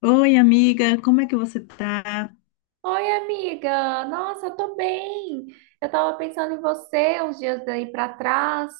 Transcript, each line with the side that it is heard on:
left: Oi, amiga, como é que você tá?
right: Oi, amiga! Nossa, eu tô bem! Eu tava pensando em você uns dias daí pra trás,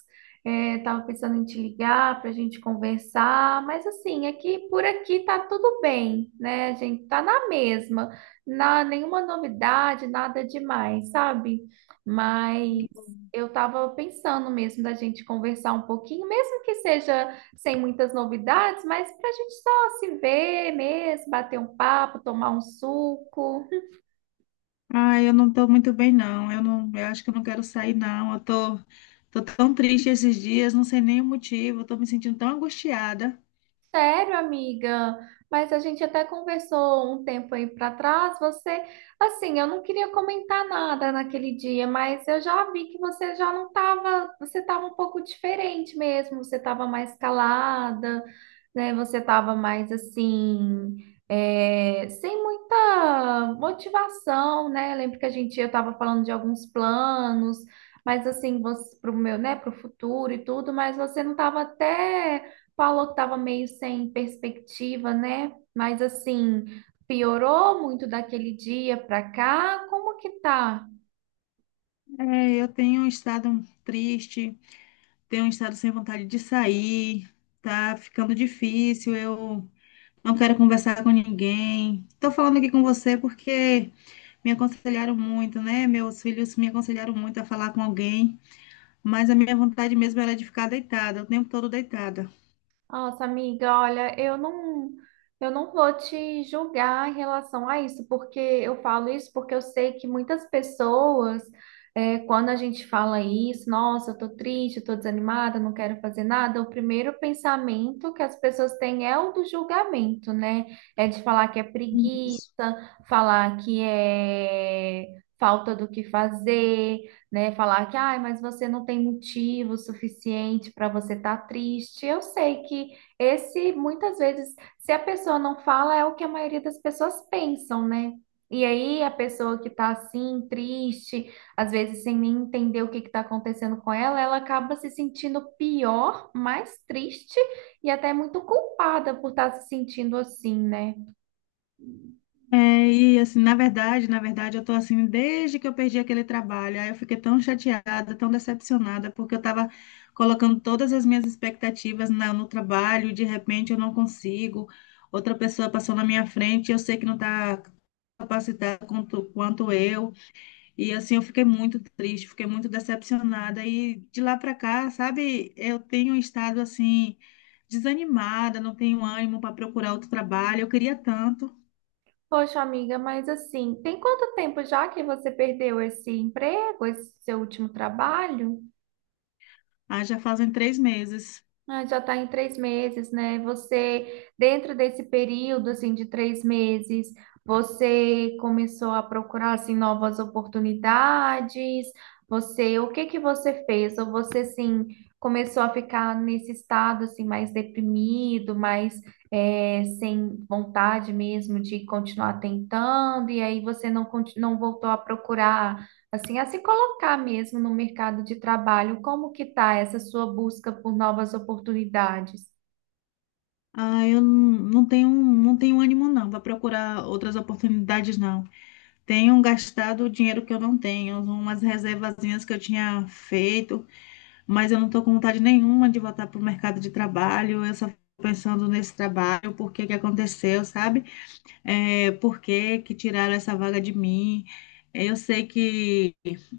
right: tava pensando em te ligar pra gente conversar, mas assim, aqui por aqui tá tudo bem, né? A gente tá na mesma, nenhuma novidade, nada demais, sabe? Mas eu tava pensando mesmo da gente conversar um pouquinho, mesmo que seja sem muitas novidades, mas pra gente só se ver mesmo, bater um papo, tomar um suco.
left: Ah, eu não tô muito bem, não. Eu acho que eu não quero sair, não. Eu tô tão triste esses dias, não sei nem o motivo. Eu tô me sentindo tão angustiada.
right: Sério, amiga, mas a gente até conversou um tempo aí pra trás. Assim, eu não queria comentar nada naquele dia, mas eu já vi que você já não tava, você tava um pouco diferente mesmo, você tava mais calada, né? Você tava mais assim, sem muita motivação, né? Eu lembro que a gente, eu tava falando de alguns planos, mas assim, você, pro meu, né, pro futuro e tudo, mas você não tava até. Falou que estava meio sem perspectiva, né? Mas assim, piorou muito daquele dia para cá. Como que tá?
left: É, eu tenho um estado triste, tenho um estado sem vontade de sair. Tá ficando difícil. Eu não quero conversar com ninguém. Tô falando aqui com você porque me aconselharam muito, né? Meus filhos me aconselharam muito a falar com alguém. Mas a minha vontade mesmo era de ficar deitada, o tempo todo deitada.
right: Nossa, amiga, olha, eu não vou te julgar em relação a isso, porque eu falo isso porque eu sei que muitas pessoas, quando a gente fala isso, nossa, eu tô triste, eu tô desanimada, não quero fazer nada, o primeiro pensamento que as pessoas têm é o do julgamento, né? É de falar que é preguiça,
left: Isso.
right: falar que é falta do que fazer, né? Falar que, ai, mas você não tem motivo suficiente para você estar triste. Eu sei que esse, muitas vezes, se a pessoa não fala, é o que a maioria das pessoas pensam, né? E aí a pessoa que tá assim, triste, às vezes sem nem entender o que que tá acontecendo com ela, ela acaba se sentindo pior, mais triste e até muito culpada por estar se sentindo assim, né?
left: É, e assim, na verdade, eu tô assim desde que eu perdi aquele trabalho. Aí eu fiquei tão chateada, tão decepcionada, porque eu tava colocando todas as minhas expectativas no trabalho, e de repente eu não consigo. Outra pessoa passou na minha frente, eu sei que não tá capacitada quanto eu. E assim, eu fiquei muito triste, fiquei muito decepcionada. E de lá para cá, sabe, eu tenho estado assim, desanimada, não tenho ânimo para procurar outro trabalho. Eu queria tanto.
right: Poxa, amiga, mas assim, tem quanto tempo já que você perdeu esse emprego, esse seu último trabalho?
left: Ah, já fazem três meses.
right: Ah, já está em três meses, né? Você, dentro desse período, assim, de três meses, você começou a procurar, assim, novas oportunidades? Você, o que que você fez? Ou você, assim, começou a ficar nesse estado, assim, mais deprimido, mais, sem vontade mesmo de continuar tentando, e aí você não, não voltou a procurar assim, a se colocar mesmo no mercado de trabalho, como que está essa sua busca por novas oportunidades?
left: Ah, eu não tenho ânimo não para procurar outras oportunidades, não. Tenho gastado o dinheiro que eu não tenho, umas reservazinhas que eu tinha feito, mas eu não estou com vontade nenhuma de voltar para o mercado de trabalho. Eu só fico pensando nesse trabalho, por que que aconteceu, sabe? É, por que que tiraram essa vaga de mim? É, eu sei que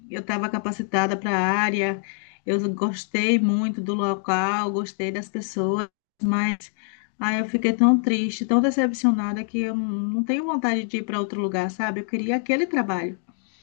left: eu estava capacitada para a área, eu gostei muito do local, gostei das pessoas, mas aí eu fiquei tão triste, tão decepcionada que eu não tenho vontade de ir para outro lugar, sabe? Eu queria aquele trabalho.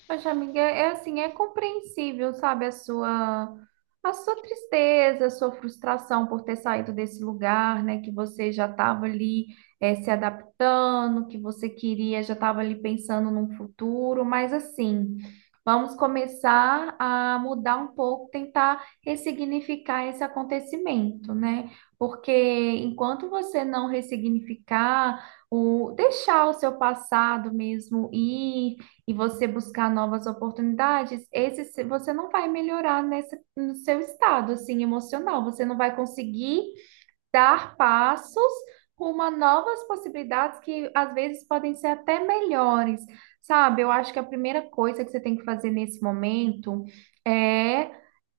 right: Poxa, amiga, é assim, é compreensível, sabe, a sua tristeza, a sua frustração por ter saído desse lugar, né, que você já estava ali se adaptando, que você queria, já estava ali pensando num futuro, mas assim, vamos começar a mudar um pouco, tentar ressignificar esse acontecimento, né, porque enquanto você não ressignificar, o, deixar o seu passado mesmo ir, e você buscar novas oportunidades, esse se- você não vai melhorar nesse, no seu estado assim emocional. Você não vai conseguir dar passos rumo a novas possibilidades que às vezes podem ser até melhores, sabe? Eu acho que a primeira coisa que você tem que fazer nesse momento é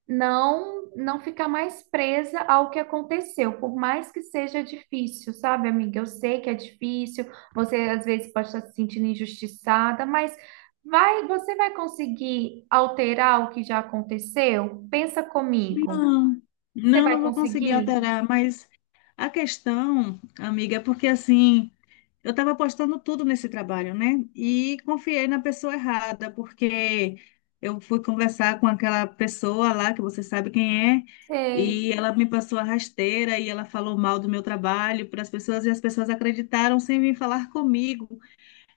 right: não ficar mais presa ao que aconteceu, por mais que seja difícil, sabe, amiga? Eu sei que é difícil, você às vezes pode estar se sentindo injustiçada, mas vai, você vai conseguir alterar o que já aconteceu? Pensa comigo.
left: Não,
right: Você
left: não, não
right: vai
left: vou conseguir
right: conseguir?
left: alterar, mas a questão, amiga, é porque assim. Eu estava apostando tudo nesse trabalho, né? E confiei na pessoa errada, porque eu fui conversar com aquela pessoa lá, que você sabe quem é,
right: Sei.
left: e ela me passou a rasteira e ela falou mal do meu trabalho para as pessoas, e as pessoas acreditaram sem vir falar comigo.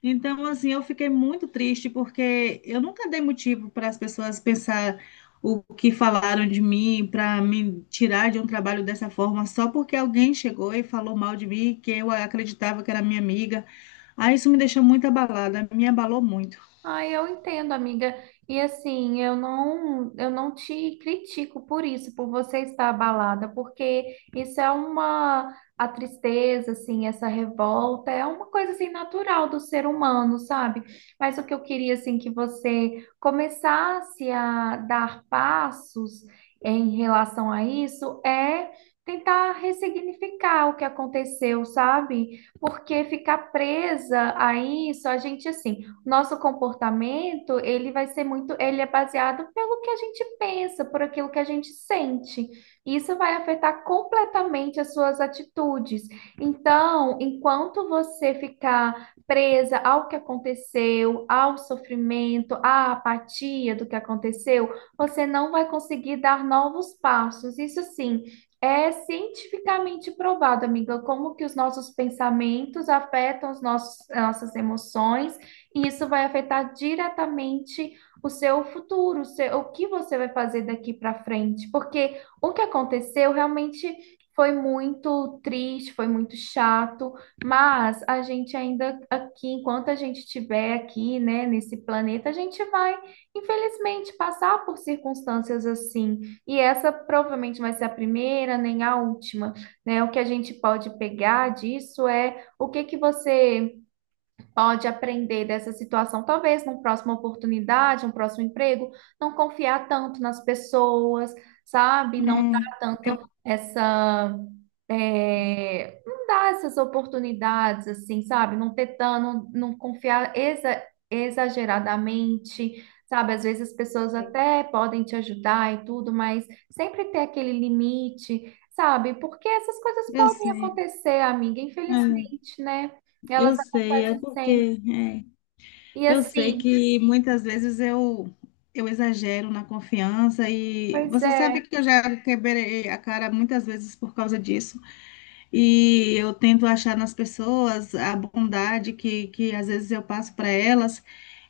left: Então, assim, eu fiquei muito triste porque eu nunca dei motivo para as pessoas pensar o que falaram de mim, para me tirar de um trabalho dessa forma, só porque alguém chegou e falou mal de mim, que eu acreditava que era minha amiga. Aí isso me deixou muito abalada, me abalou muito.
right: Ai, eu entendo, amiga. E assim, eu não te critico por isso, por você estar abalada, porque isso é uma, a tristeza, assim, essa revolta, é uma coisa assim natural do ser humano, sabe? Mas o que eu queria assim que você começasse a dar passos em relação a isso é tentar ressignificar o que aconteceu, sabe? Porque ficar presa a isso, a gente assim nosso comportamento, ele vai ser muito, ele é baseado pelo que a gente pensa, por aquilo que a gente sente. Isso vai afetar completamente as suas atitudes. Então, enquanto você ficar presa ao que aconteceu, ao sofrimento, à apatia do que aconteceu, você não vai conseguir dar novos passos. Isso sim, é cientificamente provado, amiga, como que os nossos pensamentos afetam nossas emoções e isso vai afetar diretamente o seu futuro, o seu- o que você vai fazer daqui para frente, porque o que aconteceu realmente foi muito triste, foi muito chato, mas a gente ainda aqui, enquanto a gente estiver aqui, né, nesse planeta, a gente vai, infelizmente, passar por circunstâncias assim, e essa provavelmente vai ser a primeira, nem a última, né? O que a gente pode pegar disso é o que que você pode aprender dessa situação. Talvez numa próxima oportunidade, um próximo emprego, não confiar tanto nas pessoas, sabe? Não
left: É,
right: dar tanto essa. Não dar essas oportunidades, assim, sabe? Não ter tan- não, não confiar exageradamente, sabe? Às vezes as pessoas
left: eu,
right: até podem te ajudar e tudo, mas sempre ter aquele limite, sabe? Porque essas coisas
left: eu
right: podem
left: sei,
right: acontecer, amiga,
left: é,
right: infelizmente, né? Elas
left: eu sei, é
right: acontecem sempre.
left: porque é.
right: E
left: Eu sei
right: assim,
left: que muitas vezes eu exagero na confiança e
right: pois
left: você sabe
right: é.
left: que eu já quebrei a cara muitas vezes por causa disso. E eu tento achar nas pessoas a bondade que às vezes eu passo para elas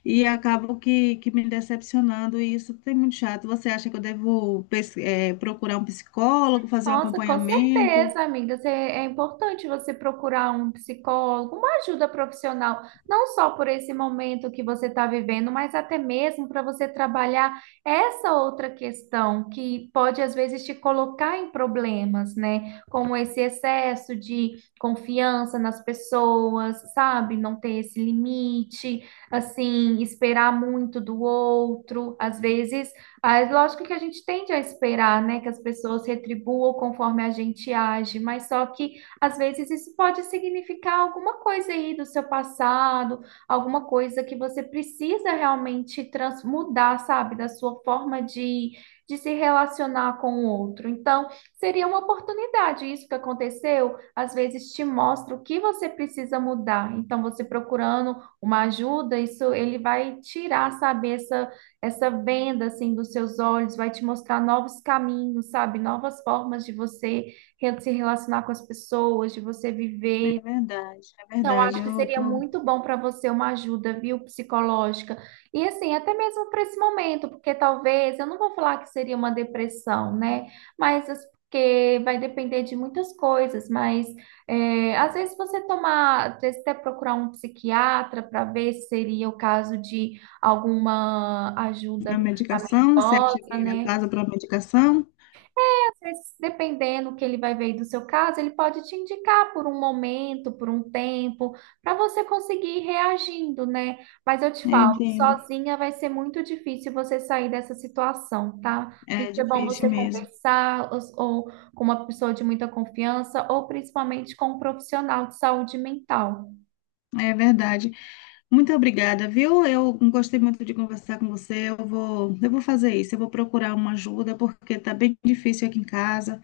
left: e acabo que me decepcionando e isso tem muito chato. Você acha que eu devo, procurar um psicólogo, fazer um
right: Nossa, com
left: acompanhamento?
right: certeza, amiga. Você- É importante você procurar um psicólogo, uma ajuda profissional, não só por esse momento que você está vivendo, mas até mesmo para você trabalhar essa outra questão que pode, às vezes, te colocar em problemas, né? Como esse excesso de confiança nas pessoas, sabe? Não ter esse limite, assim, esperar muito do outro. Às vezes. Mas lógico que a gente tende a esperar, né, que as pessoas retribuam conforme a gente age, mas só que às vezes isso pode significar alguma coisa aí do seu passado, alguma coisa que você precisa realmente trans mudar, sabe, da sua forma de se relacionar com o outro. Então, seria uma oportunidade. Isso que aconteceu, às vezes te mostra o que você precisa mudar. Então, você procurando uma ajuda, isso ele vai tirar, sabe, essa venda assim dos seus olhos vai te mostrar novos caminhos, sabe? Novas formas de você se relacionar com as pessoas, de você viver.
left: É verdade, é
right: Então,
left: verdade.
right: acho que
left: Eu
right: seria
left: tô
right: muito bom para você uma ajuda, viu, psicológica. E assim, até mesmo para esse momento, porque talvez, eu não vou falar que seria uma depressão, né? Mas as- porque vai depender de muitas coisas. Mas às vezes você tomar, às vezes até procurar um psiquiatra para ver se seria o caso de alguma ajuda
left: A medicação, você acha que
right: medicamentosa,
left: é a
right: né?
left: casa para medicação?
right: Mas, dependendo que ele vai ver aí do seu caso, ele pode te indicar por um momento, por um tempo, para você conseguir ir reagindo, né? Mas eu te
left: Eu
right: falo,
left: entendo.
right: sozinha vai ser muito difícil você sair dessa situação, tá? Por
left: É
right: isso é bom você
left: difícil mesmo,
right: conversar ou com uma pessoa de muita confiança, ou principalmente com um profissional de saúde mental.
left: é verdade. Muito obrigada, viu? Eu gostei muito de conversar com você. Eu vou fazer isso. Eu vou procurar uma ajuda porque tá bem difícil aqui em casa,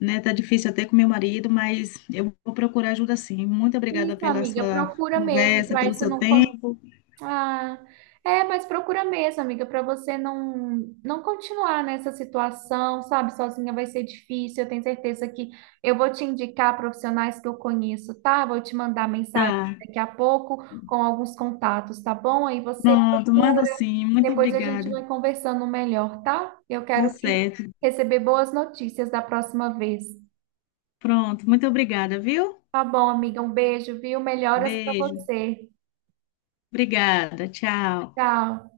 left: né? Tá difícil até com meu marido, mas eu vou procurar ajuda sim. Muito obrigada
right: Isso,
left: pela
right: amiga,
left: sua
right: procura mesmo,
left: conversa,
right: para
left: pelo
right: isso
left: seu
right: não.
left: tempo.
right: Ah, é, mas procura mesmo, amiga, para você não continuar nessa situação, sabe? Sozinha vai ser difícil. Eu tenho certeza que eu vou te indicar profissionais que eu conheço, tá? Vou te mandar mensagem
left: Tá.
right: daqui a pouco com alguns contatos, tá bom? Aí você
left: Pronto, manda
right: procura,
left: sim. Muito
right: depois a gente
left: obrigada.
right: vai conversando melhor, tá? Eu
left: Tá
right: quero que
left: certo.
right: receber boas notícias da próxima vez.
left: Pronto, muito obrigada, viu?
right: Tá bom, amiga, um beijo, viu? Melhoras para
left: Beijo.
right: você.
left: Obrigada. Tchau.
right: Tchau.